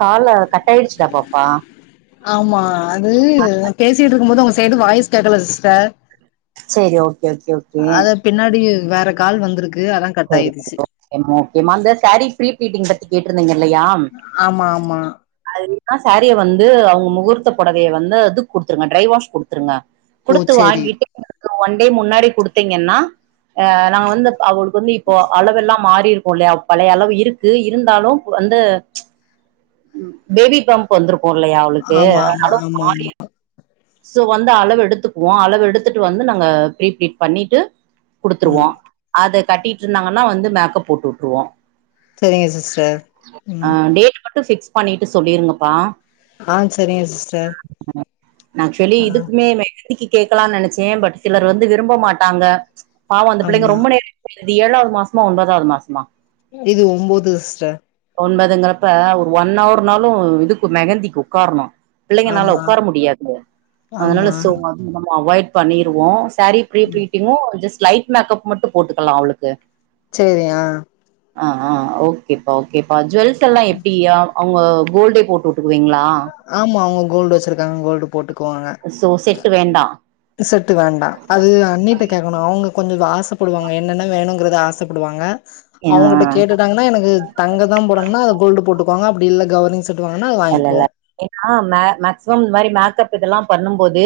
கால் லு கட்டாயிடுச்சுடா பாப்பா ஆமா அது பேசிட்ருக்கும் போது உங்க சைடு வாய்ஸ் கேக்கல சிஸ்டர் செரி ஓகே ஓகே ஓகே அத பின்னாடி வேற கால் வந்துருக்கு அதா கட் ஆயிடுச்சு எம்மா ஓகேமா அந்த சாரி ஃப்ரீ ப்ளீட்டிங் கேட்டிருந்தீங்க இல்லையா ஆமா ஆமா அதுன்னா சாரிய வந்து அவுங்க முகூர்த்த பொடவைய வந்து அதுக் குடுத்துருங்க ட்ரை வாஷ் குடுத்துருங்க ஓ குடுத்து செரி வாங்கிட்டு எனக்கு ஒன் டே முன்னாடி குடுத்தீங்கென்னா ஆ நா வந்து இப்ப அவு துணி இப்போ அளவெல்லா மாறி இருக்கு போலயா பழைய அளவு இருக்கு இருந்தாலு வந்து பேபி பம் ப்பு வந்துருக்கு இல்லையா அவளுக்கு ஆமா ஆமா அளவு ஆமா மாறி ஆமா இருக் சோ வந்து அளவு எடுத்துக்குவோ அளவு எடுத்துட்டு வந்து நாங்க ஃப்ரீ ப்ளீட் பண்ணீட்டு குடுத்துருவோ ம் அத கட்டிட்ருந்தாங்கன்னா வந்து மேக்கப் போட்டு வுட்ருவோ செரிங்க சிஸ்டர் ஆ ம் டேட் மட்டும் பிக்ஸ் பண்ணிட்டு சொல்லிருங்கப்பா ஆ செரிங்க சிஸ்டர் நா ஆக்சுவலி ஆ இதுக்குமே மெஹந்திக்கி கேக்கலான் நெனச்சே பட் சிலர் வந்து விரும்ப மாட்டாங்க பாவோ அந்த ஆமா புள்ளைங்க ரொம்ப நேரோ இது ஏழாவது மாசமா ஒன்பதாவது மாசமா இது ஒம்போது சிஸ்டர் ஒன்பதுங்கிறப்ப ஒரு ஒன் அவர்னாலு இதுக்கு மெகந்திக்கு உக்காரணூ பிள்ளைங்கனால ஆமா உக்கார முடியாது அதனால ஆமா சோ அ நம்ம அவாய்ட் பண்ணிருவோ சேரீ ப்ரீ பீளிட்டிங்கும் ஜஸ்ட் லைட் மேக்கப் மட்டும் போட்டுக்கலா அவளுக்கு சேரி ஆ ஆ ஆ ஓகேப்பா ஓகேப்பா, ஜுவல்ஸ் எல்லாம் எப்டியா. அவுங்க கோல்டே போட்டுவுட்டுக்குவீங்ளா. ஆமா அவுங்க கோல்டு வச்சுருக்காங்க, கோல்டு போட்டு க்குவாங்க, சோ செட்டு வேண்டா செட்டு வேண்டா அது அண்ணிட்ட அது கேக்கணும் அவுங்க கொஞ்சோ ஆசப்படுவாங்க. என்னென்ன வேணுங்கறத ஆசப்படுவாங்க. ஆ அவுங்கட்ட கேட்டுட்டாங்கன்னா எனக்கு தங்க தா போடுனும்னா, அது கோல்டு போட்டுக்குவாங்க. அப்டி இல்ல கவரிங் செ ட்டு வாங்கன்னா வாய்ங்குவோ ஏன்னா மே மேக்சிமம் இந்த மாரி மேக்கப் இதெல்லாம் பண்ணும் போது,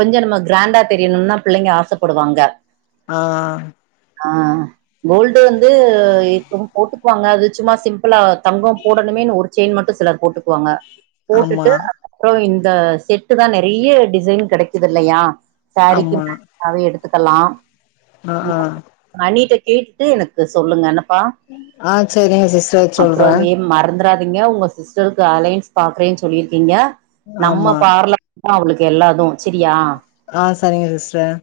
கொஞ்சோ நம்ம கிராண்டா தெரியணும்னா, பிள்ளைங்க ஆசைப்படுவாங்க. ஆ ஆ கோல்டு வந்து இப்பவும் போட்டுக்குவாங்க. அது சும்மா சிம்பிளா தங்கம் போடணுமேன் ஒரு செயின் மட்டும் சிலர் போட்டுக்குவாங்க, ஆமா போட்டுட்டு அப்புறோ இந்த செட்டு தான் நெறைய டிசைன் கெடைக்குதுல்லையா சாரிக்கு ஆமா மேட்சா அதை எடுத்துக்கல்லா ஆ ஆ உங்க அண்ணிட்ட கேட்டு, எனக்கு சொல்லுங்க என்னப்பா. ஆ செரிங்க சிஸ்டர் சொல்றே அப்றமே மறந்துறா திங்க, உங்க சிஸ்டருக்கு அலையன்சு பாக்கறேன்னு சொல்லியிருக்கீங்க. நம்ம ஆமா பார்லர் தா அவுங்களுக்கு எல்லாதும் சரியா. ஆ சரிங்க சிஸ்டர்.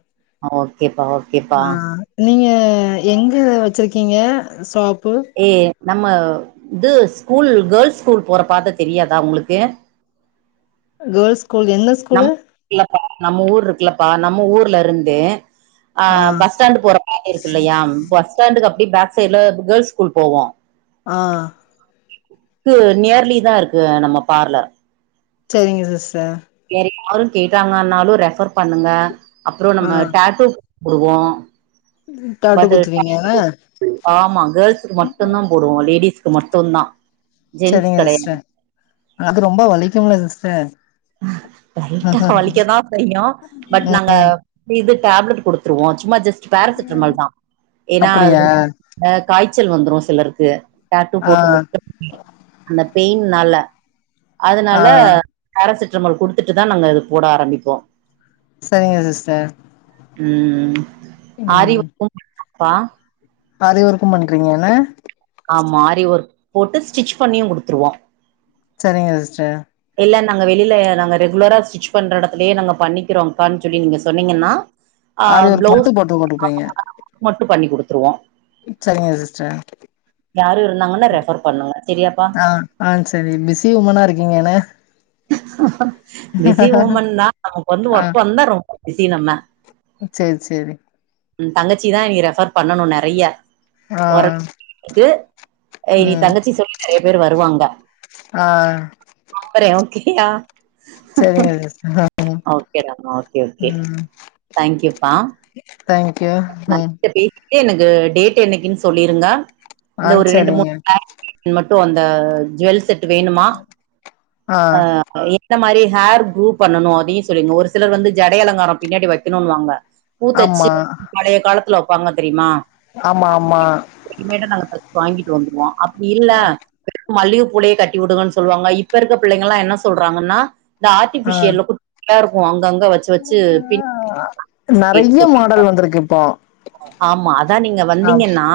ஆ ஓகேப்பா ஓகே ஆ நீங்க எங்க வச்சிருக்கீங்க ஷாப்பு. ஏ நம்ம இது ஸ்கூல் கேள்ஸ் ஸ்கூல் போற பாத தெரியாதா உங்களுக்கு. கேள்ஸ் ஸ்கூல் என்ன ஸ்கூலு நம் இருக்கலப்பா, நம்ம ஊர் இருக்குலப்பா நம்ம ஊர்ல இருந்து ஆ பஸ் ஸ்டாண்டு போற பாத இருக்குல்லையா, பஸ் ஸ்டாண்டுக்கு அப்டியே பேக் சைடு்ல கேர்ள்ஸ் ஸ்கூல் போவோ ஆ கு நியர்லி தா இருக்கு, நம்ம பார்லர். சேரிங்க சிஸ்டர் வேற யாரும் கேட்டாங்கன்னாலும் ரெஃபர் பண்ணுங்க. அப்றோம் ஆ நம்ம டாட்டூ போடுவோம். டாட்டூ குத்துவிங்களா. ஆமா கேர்ள்ஸுக்கு மட்டும்தா போடுவோ லேடிஸ்க்கு மட்டும்தா சரிங்க சிஸ்டர், அது ரொம்ப வலிக்கும்ல சிஸ்டர். லைட்டா வலிக்க தா செய்யும், பட் ம் நாங்க இது டேப்லெட் குடுத்துருவோ. சும்மா ஜஸ்ட் பேராசிட்டமல் தா ஏன்னா அப்டியா அது அ காய்ச்சல் வந்துரும் சிலருக்கு டாட்டூ ஆ போட்டு முடிச்ச அந்த பெயின்னால ஆ அதனால பேரசிட்டமல் குடுத்துட்டு தா நாங்க அது போட ஆரம்பிப்போ சேரிங்க சிஸ்டர் ம் ம் ஆரி ம் ஒர்க்கும் இருக்குப்பா ஆரி ஒர்க்கும் பண்றீங்களான ஆமா ஆரி ஒர்க் போட்டு ஸ்டிச் பண்ணியும் குடுத்துருவோம். சரிங்க சிஸ்டர் இல்ல நாங்க வெளில நாங்க ரெகுலரா ஸ்டிச் பண்ற இடத்துலயே நாங்க பண்ணிக்கிறோம்பா சொல்லி நீங்க சொன்னீங்கன்னா ஆரி ஒர்க் மட்டும் போட்டு குடுப்பீங்க மட்டும் பண்ணி குடுத்துருவோம் சரிங்க சிஸ்டர் யாரும் இருந்தாங்கன்னா ரெஃபர் பண்ணுங்க செரியாப்பா ஆ ஆ செரி பிஸி உமனா இருக்கீங்கனே பிஸி உமன் தா நமக்கு வந்து ஒர்க் வந்தா ரொம்ப பிஸி நம்ம சேர் சேரி தங்கச்சி தான் நீ ரெஃபர் பண்ணணும் நறையா ஆ ஆ ஓகே இனி தங்கச்சி சொல்லி நறைய பேர் வருவாங்க ஆ நம்பறே ஓகோ ஆ சரிங்க சிஸ்டர் ஓகேடா ஓகே ஓகே ம் தேங்க்யூப்பா தேங்க்யூ நான் ம் கிட்ட பேசிட்டு எனக்கு டேட் என்னிக்கின் சொல்லிருங்க ஆ இந்த ஒரு ரெண்டு மூ சரிங்க நா மட்டும் அந்த ஜுவல் செட் வேணுமா ஆ அ எந்த மாரி ஹேர் க்குரூ பண்ணணும் அ அதையும் சொல்லுங்க ஒரு சிலர் வந்து ஜடை அலங்காரம் பின்னாடி வைக்கணும்ன்னனுவாங்க பூத்தச்சு ஆமா பழைய காலத்துல வைப்பாங்க தெரியுமா ஆமா ஆமா இனிமேளு கேட்ட நாங்க வாங்கிட்டு வந்துருவோம் அப்டி இல்ல மல்லிகைப்பூலையே கட்டி விடுங்கன்னு சொல்லுவாங்க இப்ப இருக்கற பிள்ளைங்களாம் என்ன சொல்றாங்கன்னா.. இந்த ஆ ஆர்டிபிஷியல்ல குட்டியா இருக்கும் அங்கங்க வச்சு வச்சு பின் கேட்டு நெறைய சொறிவுக்குவாங்க மாடல் வந்திருக்கு இப்போ ஆமா அதான் நீங்க ஆ வந்தீங்கன்னா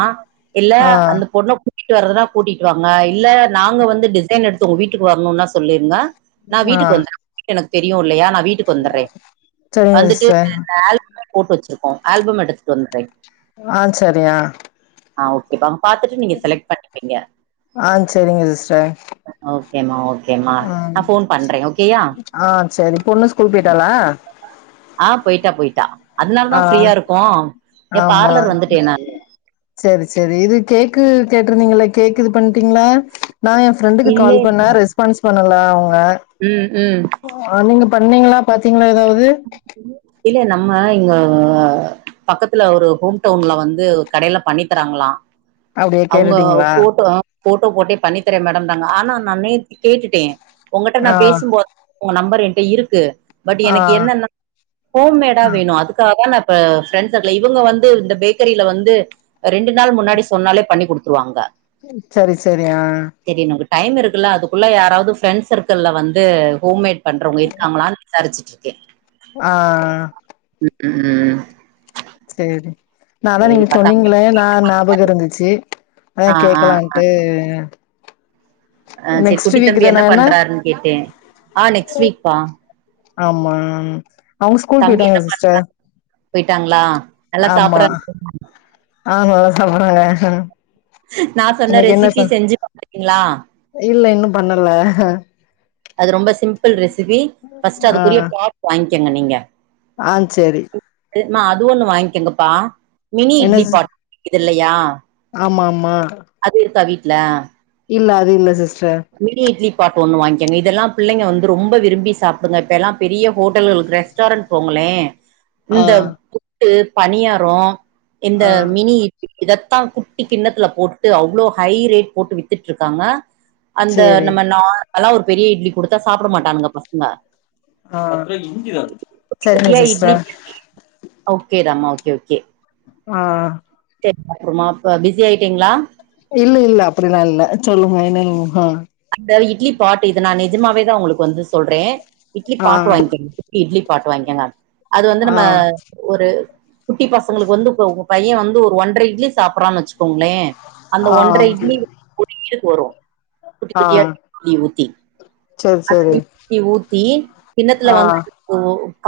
இல்ல ஆ அந்த பொண்ண கு கூட்டிட்டு வர்றதுனா கூட்டிட்டு வாங்க இல்ல நாங்க வந்து டிசைன் எடுத்து உங்க வீட்டுக்கு வரணும்னா சொல்லிருங்க நான் ஆ வீட்டுக்கு வந்துறேன் உங்க வீடு எனக்கு தெரியும் இல்லையா நான் வீட்டுக்கு வந்துறேன் சரிங்க வந்துட்டு சிஸ்டர் அந்த ஆல் போட்டு வச்சிருக்கோம் ஆல்பம் எடுத்துட்டு வந்துறேன் ஆ சரி ஆ ஆ ஓகேப்பா பாத்துட்டு நீங்க செலக்ட் பண்ணிப்பீங்க ஆ சரிங்க சிஸ்டர் ஓகேமா ஓகேமா ம் நான் ஃபோன் பண்றேன் ஓகேயா ஆ சரி பொண்ணு ஸ்கூல் போயிட்டாலா ஆ போயிட்டா போயிட்டா அதனால ஆ தான் ஃப்ரீயா இருக்கோ இங்க பார்லர் வந்துட்டே நானு சேரி சேரி இது கேக்கு கேட்டிருந்தீங்கள கேக் இது பண்ணிட்டீங்களா? நான் என் ஃபிரெண்டுக்கு கால் பண்ணேன் ரெஸ்பான்ஸ் பண்ணல அவுங்க ம் ம் ஆ நீங்க பண்ணீங்களா பாத்தீங்களா ஏதாவது இல்ல நம்ம இங்க பக்கத்துல ஒரு ஹோம்டவுன்ல வந்து கடையில பண்ணி தராங்களாம் அப்டியே அவுங்க கேட்டுட்டீங்களா போட்டோ போட்டோ போட்டே பண்ணி தரேன் மேடம் தாங்க ஆனா நான் நேத்தி கேட்டுட்டேன் உங்கிட்ட ஆ நான் பேசும்போ உங்க நம்பர் என்கிட்ட இருக்கு பட் ஆ எனக்கு என்னன்ன ஹோம்மேடா ஆ வேணும் அதுக்காக நான் இந்த ப்ரெண்ட் சர்க்கள இவங்க வந்து இந்த பேக்கரியில வந்து ரெண்டு நாள் முன்னாடி சொன்னாலே பண்ணி குடுத்துருவாங்க ம் சரி சரி ஆ சரி நமக்கு டைம் இருக்குல்ல அதுக்குள்ள யாராவது ஃப்ரெண்ட் சர்க்கிள்ல வந்து ஹோம்மேட் பண்றவங்க இருக்காங்களான்னு விசாரிச்சுட்டு இருக்கே ஆ ம் ம் சேரி நா தான் சரி நீங்க பாத்தா சொன்னீங்களே நான் ஞாபக இருந்துச்சு அதா ஆ ஆ கேக்கலான்ட்டு ஆ செரி நெக்ஸ்ட் குட்டி வீக் தம்பி என்ன தானேன பண்றாருன்னு கேட்டே ஆ நெக்ஸ்ட் வீக்பா ஆமா அவுங்க ஸ்கூல் தம்பி போயிட்டாங்க என்ன பண் சிஸ்டர் போயிட்டாங்களா நல்லா ஆமா சாப்பறாங்க அ நல்லா சாப்பிடுவாங்க‌ அ நா சொன்ன ரெசிபி செஞ்சு பாத்திருக்கீங்களா இல்ல இன்னும் பண்ணல ஹ அது ரொம்ப சிம்பிள் ரெசிபி ஃபஸ்ட் ஆ அதுக்குரிய பாப் வாங்கிக்கங்க நீங்க ஆ சேரி மா அது ஒண்ணு வாங்கிக்கங்கப்பா மினி என்ன இட்லி சிஸ் பாட் இருக்குது இல்லையா ஆமா ஆமா அது இருக்கா வீட்ல இல்ல அது இல்ல சிஸ்டர் மினி இட்லி பாட் ஒண்ணு வாங்கிக்கோங்க இதெல்லா பிள்ளைங்க வந்து ரொம்ப விரும்பி சாப்பிடுங்க இப்ப எல்லா பெரிய ஹோட்டல்களுக்கு ரெ ஸ்டாரண்ட் போங்களே ஆ இந்த புட்டு பணியாரோ இந்த ஆ மினி இ இதத்தா குட்டி கிண்ணத்துல போட்டுட்டு அவ்ளோ ஹை ரேட் போட்டு வித்துட்டு இருக்காங்க அந்த சேரி நம்ம நார்மல்ல ஒரு பெரிய இட்லி குடுத்தா சாப்பிட மாட்டானுங்க பசங்க ஆ செரிங்க ‌சிஸ்டர் ஓகேடாம்மா ஓகே ஓகே ஆ சரிமா அப்புறமாப் பிஸி ஆயிட்டீங்களா இல்ல இல்ல அப்டிலா இல்ல சொல்லுங்க என்ன அந்த இட்லி பாட் இது நான் நிஜமாவே தா உங்களுக்கு வந்து சொல்றே இட்லி ஆ பாட் வாங்கிக்கங்க இட்லி பாட் வாங்கிக்கங்க அது வந்து ஆ நம்ம ஒரு குட்டி பசங்களுக்கு வந்து உங்க பையன் வந்து ஒரு ஒன்றரை இட்லி சாப்பறான்னு வச்சுக்கோங்களேன் அந்த ஆ ஒன்ற இட்லி ஒரு ஈடுக்கு வரு குட்டி ஆ குட்டியா [inaudible] ஊத்தி சேரி அ சேரி இட்லி ஊத்தி கிண்ணத்துல ஆ வந்து ஒ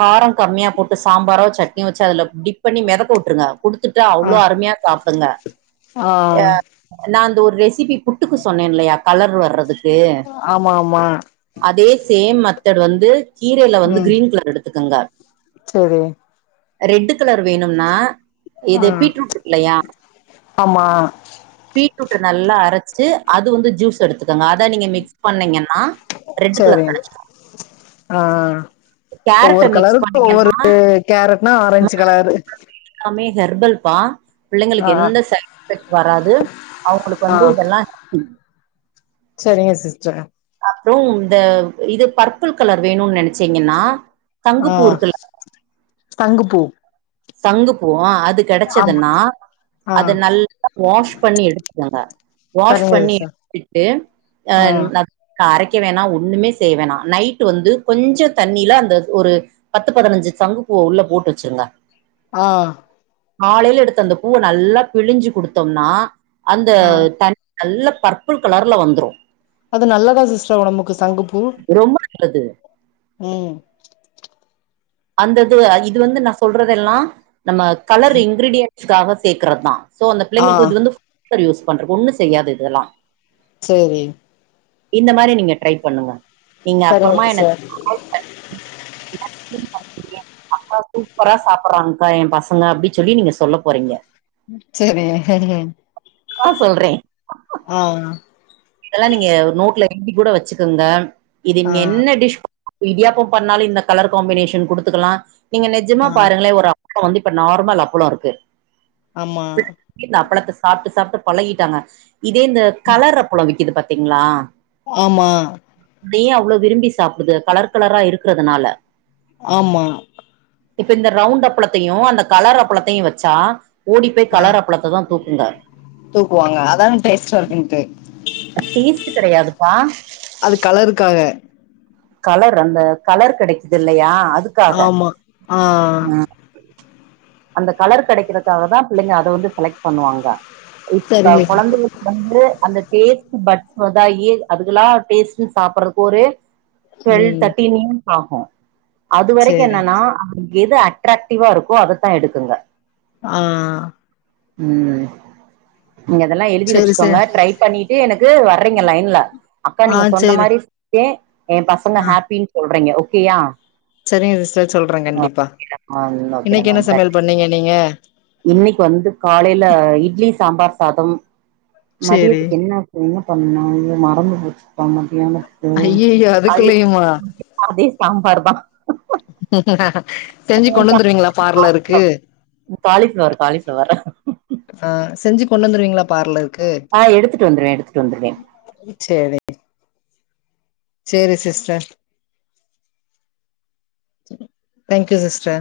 ‌காரம் கம்மியா போட்டு சாம்பாரோ சட்னியோ வச்சு அதுல டிப் பண்ணி மிதக்க விட்டுருங்க குடுத்துட்டா ஆ அவ்ளோ அருமையா சாப்புடுங்க ஆ அ நா அந்த ஒரு ரெசிபி புட்டுக்கு சொன்னேன் இல்லையா கலர் வர்றதுக்கு ஆமா ஆமா அதே சேம் மெத்தட் வந்து கீரையில வந்து கிரீன் கலர் எடுத்துக்குங்க செரி ரெட்டு் கலர் வேணும்னா இது ம் பீட்ரூட் இருக்கு இல்லையா ஆமா பீட்ரூட்ட நல்லா அரைச்சுட்டு அது வந்து ஜூஸ் எடுத்துக்குங்க அத நீங்க மிக்ஸ் பண்ணீங்கன்னா ரெட்டு கலர் சேரி கிடைச்சுடு ஆ கேரட்ட ஒவ்வொரு மிக்ஸ் கலருக்கு ஒவ்வொரு பண்ணீங்கன்னா கேரட்னா ஆரஞ்சு கலரு எல்லாமே ஹெர்பல்பா ஆ பிள்ளைங்களுக்கு எந்த சைட் எஃபெக்ட் வராது அவுங்களுக்கு வந்து இதெல்லா சரிங்க சிஸ்டர் அதும் இந்த இது பர்பிள் கலர் வேணுனு நெனச்சீங்கன்னா அ சங்குப்பூ இருக்குல்ல சங்குப்பூ சங்கு பூ‌‌ அ அது ஆமா கெடச்சதுன்னா ஆ அத நல்லா வாஷ் பண்ணி எடுத்துக்குங்க வாஷ் சரிங்க பண்ணி சிஸ்டர் எடுத்துட்டு அ ஆ ந அரக்க வேணா ஒண்ணுமே செய்ய வேணா நைட் வந்து கொஞ்ச தண்ணில அந்த ஒரு பத்து பதினஞ்சு சங்குப்பூவ உள்ள போட்டு வச்சிருங்க ஆ காலையில எடுத்து அந்த பூவ நல்லா பிழிஞ்சு குடுத்தோம்ன அந்த ஆ தண் நல்ல பர்புள் கலர்ல வந்துரு அது நல்லதா சிஸ்டர் ஒடம்புக்கு சங்கு பூ ரொம்ப நல்லது ம் அந்தது இது வந்து நா சொல்றது எல்லா நம்ம கலர் இன்கிரீடியன்ஸ்காக சேக்குறதா சோ அந்த ஆ பிள்ளைங்களுக்கு இது வந்து [inaudible] யூஸ் பண்றது ஒண்ணு செய்யாது இதுல்லா சரி இந்த மாரி நீங்க டிரை பண்ணுங்க நீங்க அப்பறமா சரிங்க என்னக் சார் கால் பன்னி [inaudible] அக்கா சூப்பரா சாப்பறாங்கா ஏ பசங்க அப்டி சொல்லி நீங்க சொல்ல போறீங்க சரிங்க சரிங்க ஆ சொல்றே ஆ அ இதெல்லா நீங்க நோட்ல எழுதி கூட வச்சுக்கங்க இது ஆ நீங்க என்ன டிஷ் இடியாப்ப பண்ணாலு இந்த கலர் காம்பினேஷன் குடுத்துக்கலா நீங்க நெஜமா ஆ பாருங்களே ஒரு அ ப்பள வந்து இப்ப நார்மல் அப்பள இருக்கு ஆமா இந்த அப்பளத்த சாப்ட்டு சாப்ட்டு பழகிட்டாங்க இதே இந்த கலர் அப்பள விக்குது பாத்தீங்களா ஆமா அப்டியே அவ்ளோ விரும்பி சாப்டுதுக கலர் கலரா இருக்குறதுதுனால ஆமா இப்ப இந்த ரவுண்டு அப்பளத்தையு அந்த கலர் அப்பளத்தையு வச்சா ஓடி போய் ஆ கலர் அப்பளத்த தா தூக்குங்க தூக்குவாங்க அதான டேஸ்ட்டா இருக்குன்ட்டு டேஸ்ட்டு கெடையாதுப்பா அது கலருக்காக கலர் அந்த கலர் கெடைக்குது இல்லையா அதுக்காக ஆமா ஆ ம் அந்த கலர் கெடக்கிறதுக்காகதா பிள்ளைங்க அத வந்து செலக்ட் பண்ணுவாங்க இப்ப சரிங்க சார் கொழந்தைகளுக்கு வந்து அந்த டேஸ்ட்டு பட் [unintelligible] அதுக்கலா டேஸ்டு சாப்பறக்கு ஒரு டுவெல் ம் தேர்ட்டின்யு ஆகு அது வரைக்கு சேரி என்னன்னா எது அட்ராக்டிவா இருக்கோ அததா எடுக்குங்க ஆ ம் நீங்க அதெல்லா எழுதி சேரி வச்சுக்கோங்க சேரி டிரை பண்ணிட்டு எனக்கு வர்றீங்க லைன்ல அக்கா ஆ நீங்க சொன்ன சேரி மாரி [inaudible] ஏ பசங்க ஹாப்பீன் சொல்றிங்க ஓகேயா செரிங்க சிஸ்டர் சொல்ற கண்டிப்பா ஓகேடா மேம் ஓகேடா இன்னைக்கு என்ன மேம் சமையல் பண்ணிங்க நீங்க இன்னைக்கு வந்து காலைல இட்லி சாம்பார் சாதம் சேரி மதியத்துக் என்ன பண் என்ன பண்ணோ அய்யோ மறந்து போச்சுப்பா மத்தியானதுக்கு ஐய்யய்யோ அதுக்குள்ளயுமா அதே சாம்பார் தா செஞ்சு கொண் வந்துருவீங்களா பார்லருக்கு காலிஃப்ளவர் காலிஃப்ளவர் ஆ செஞ்சு கொண் வந்துருவீங்களா பார்லர் ஆ எடுத்துட்டு வந்துருவே எடுத்துட்டு வந்துருவே சேர்ரா சேரி சிஸ்டர் தேங்க்யூ சிஸ்டர்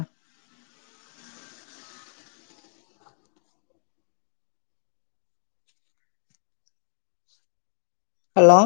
ஹலோ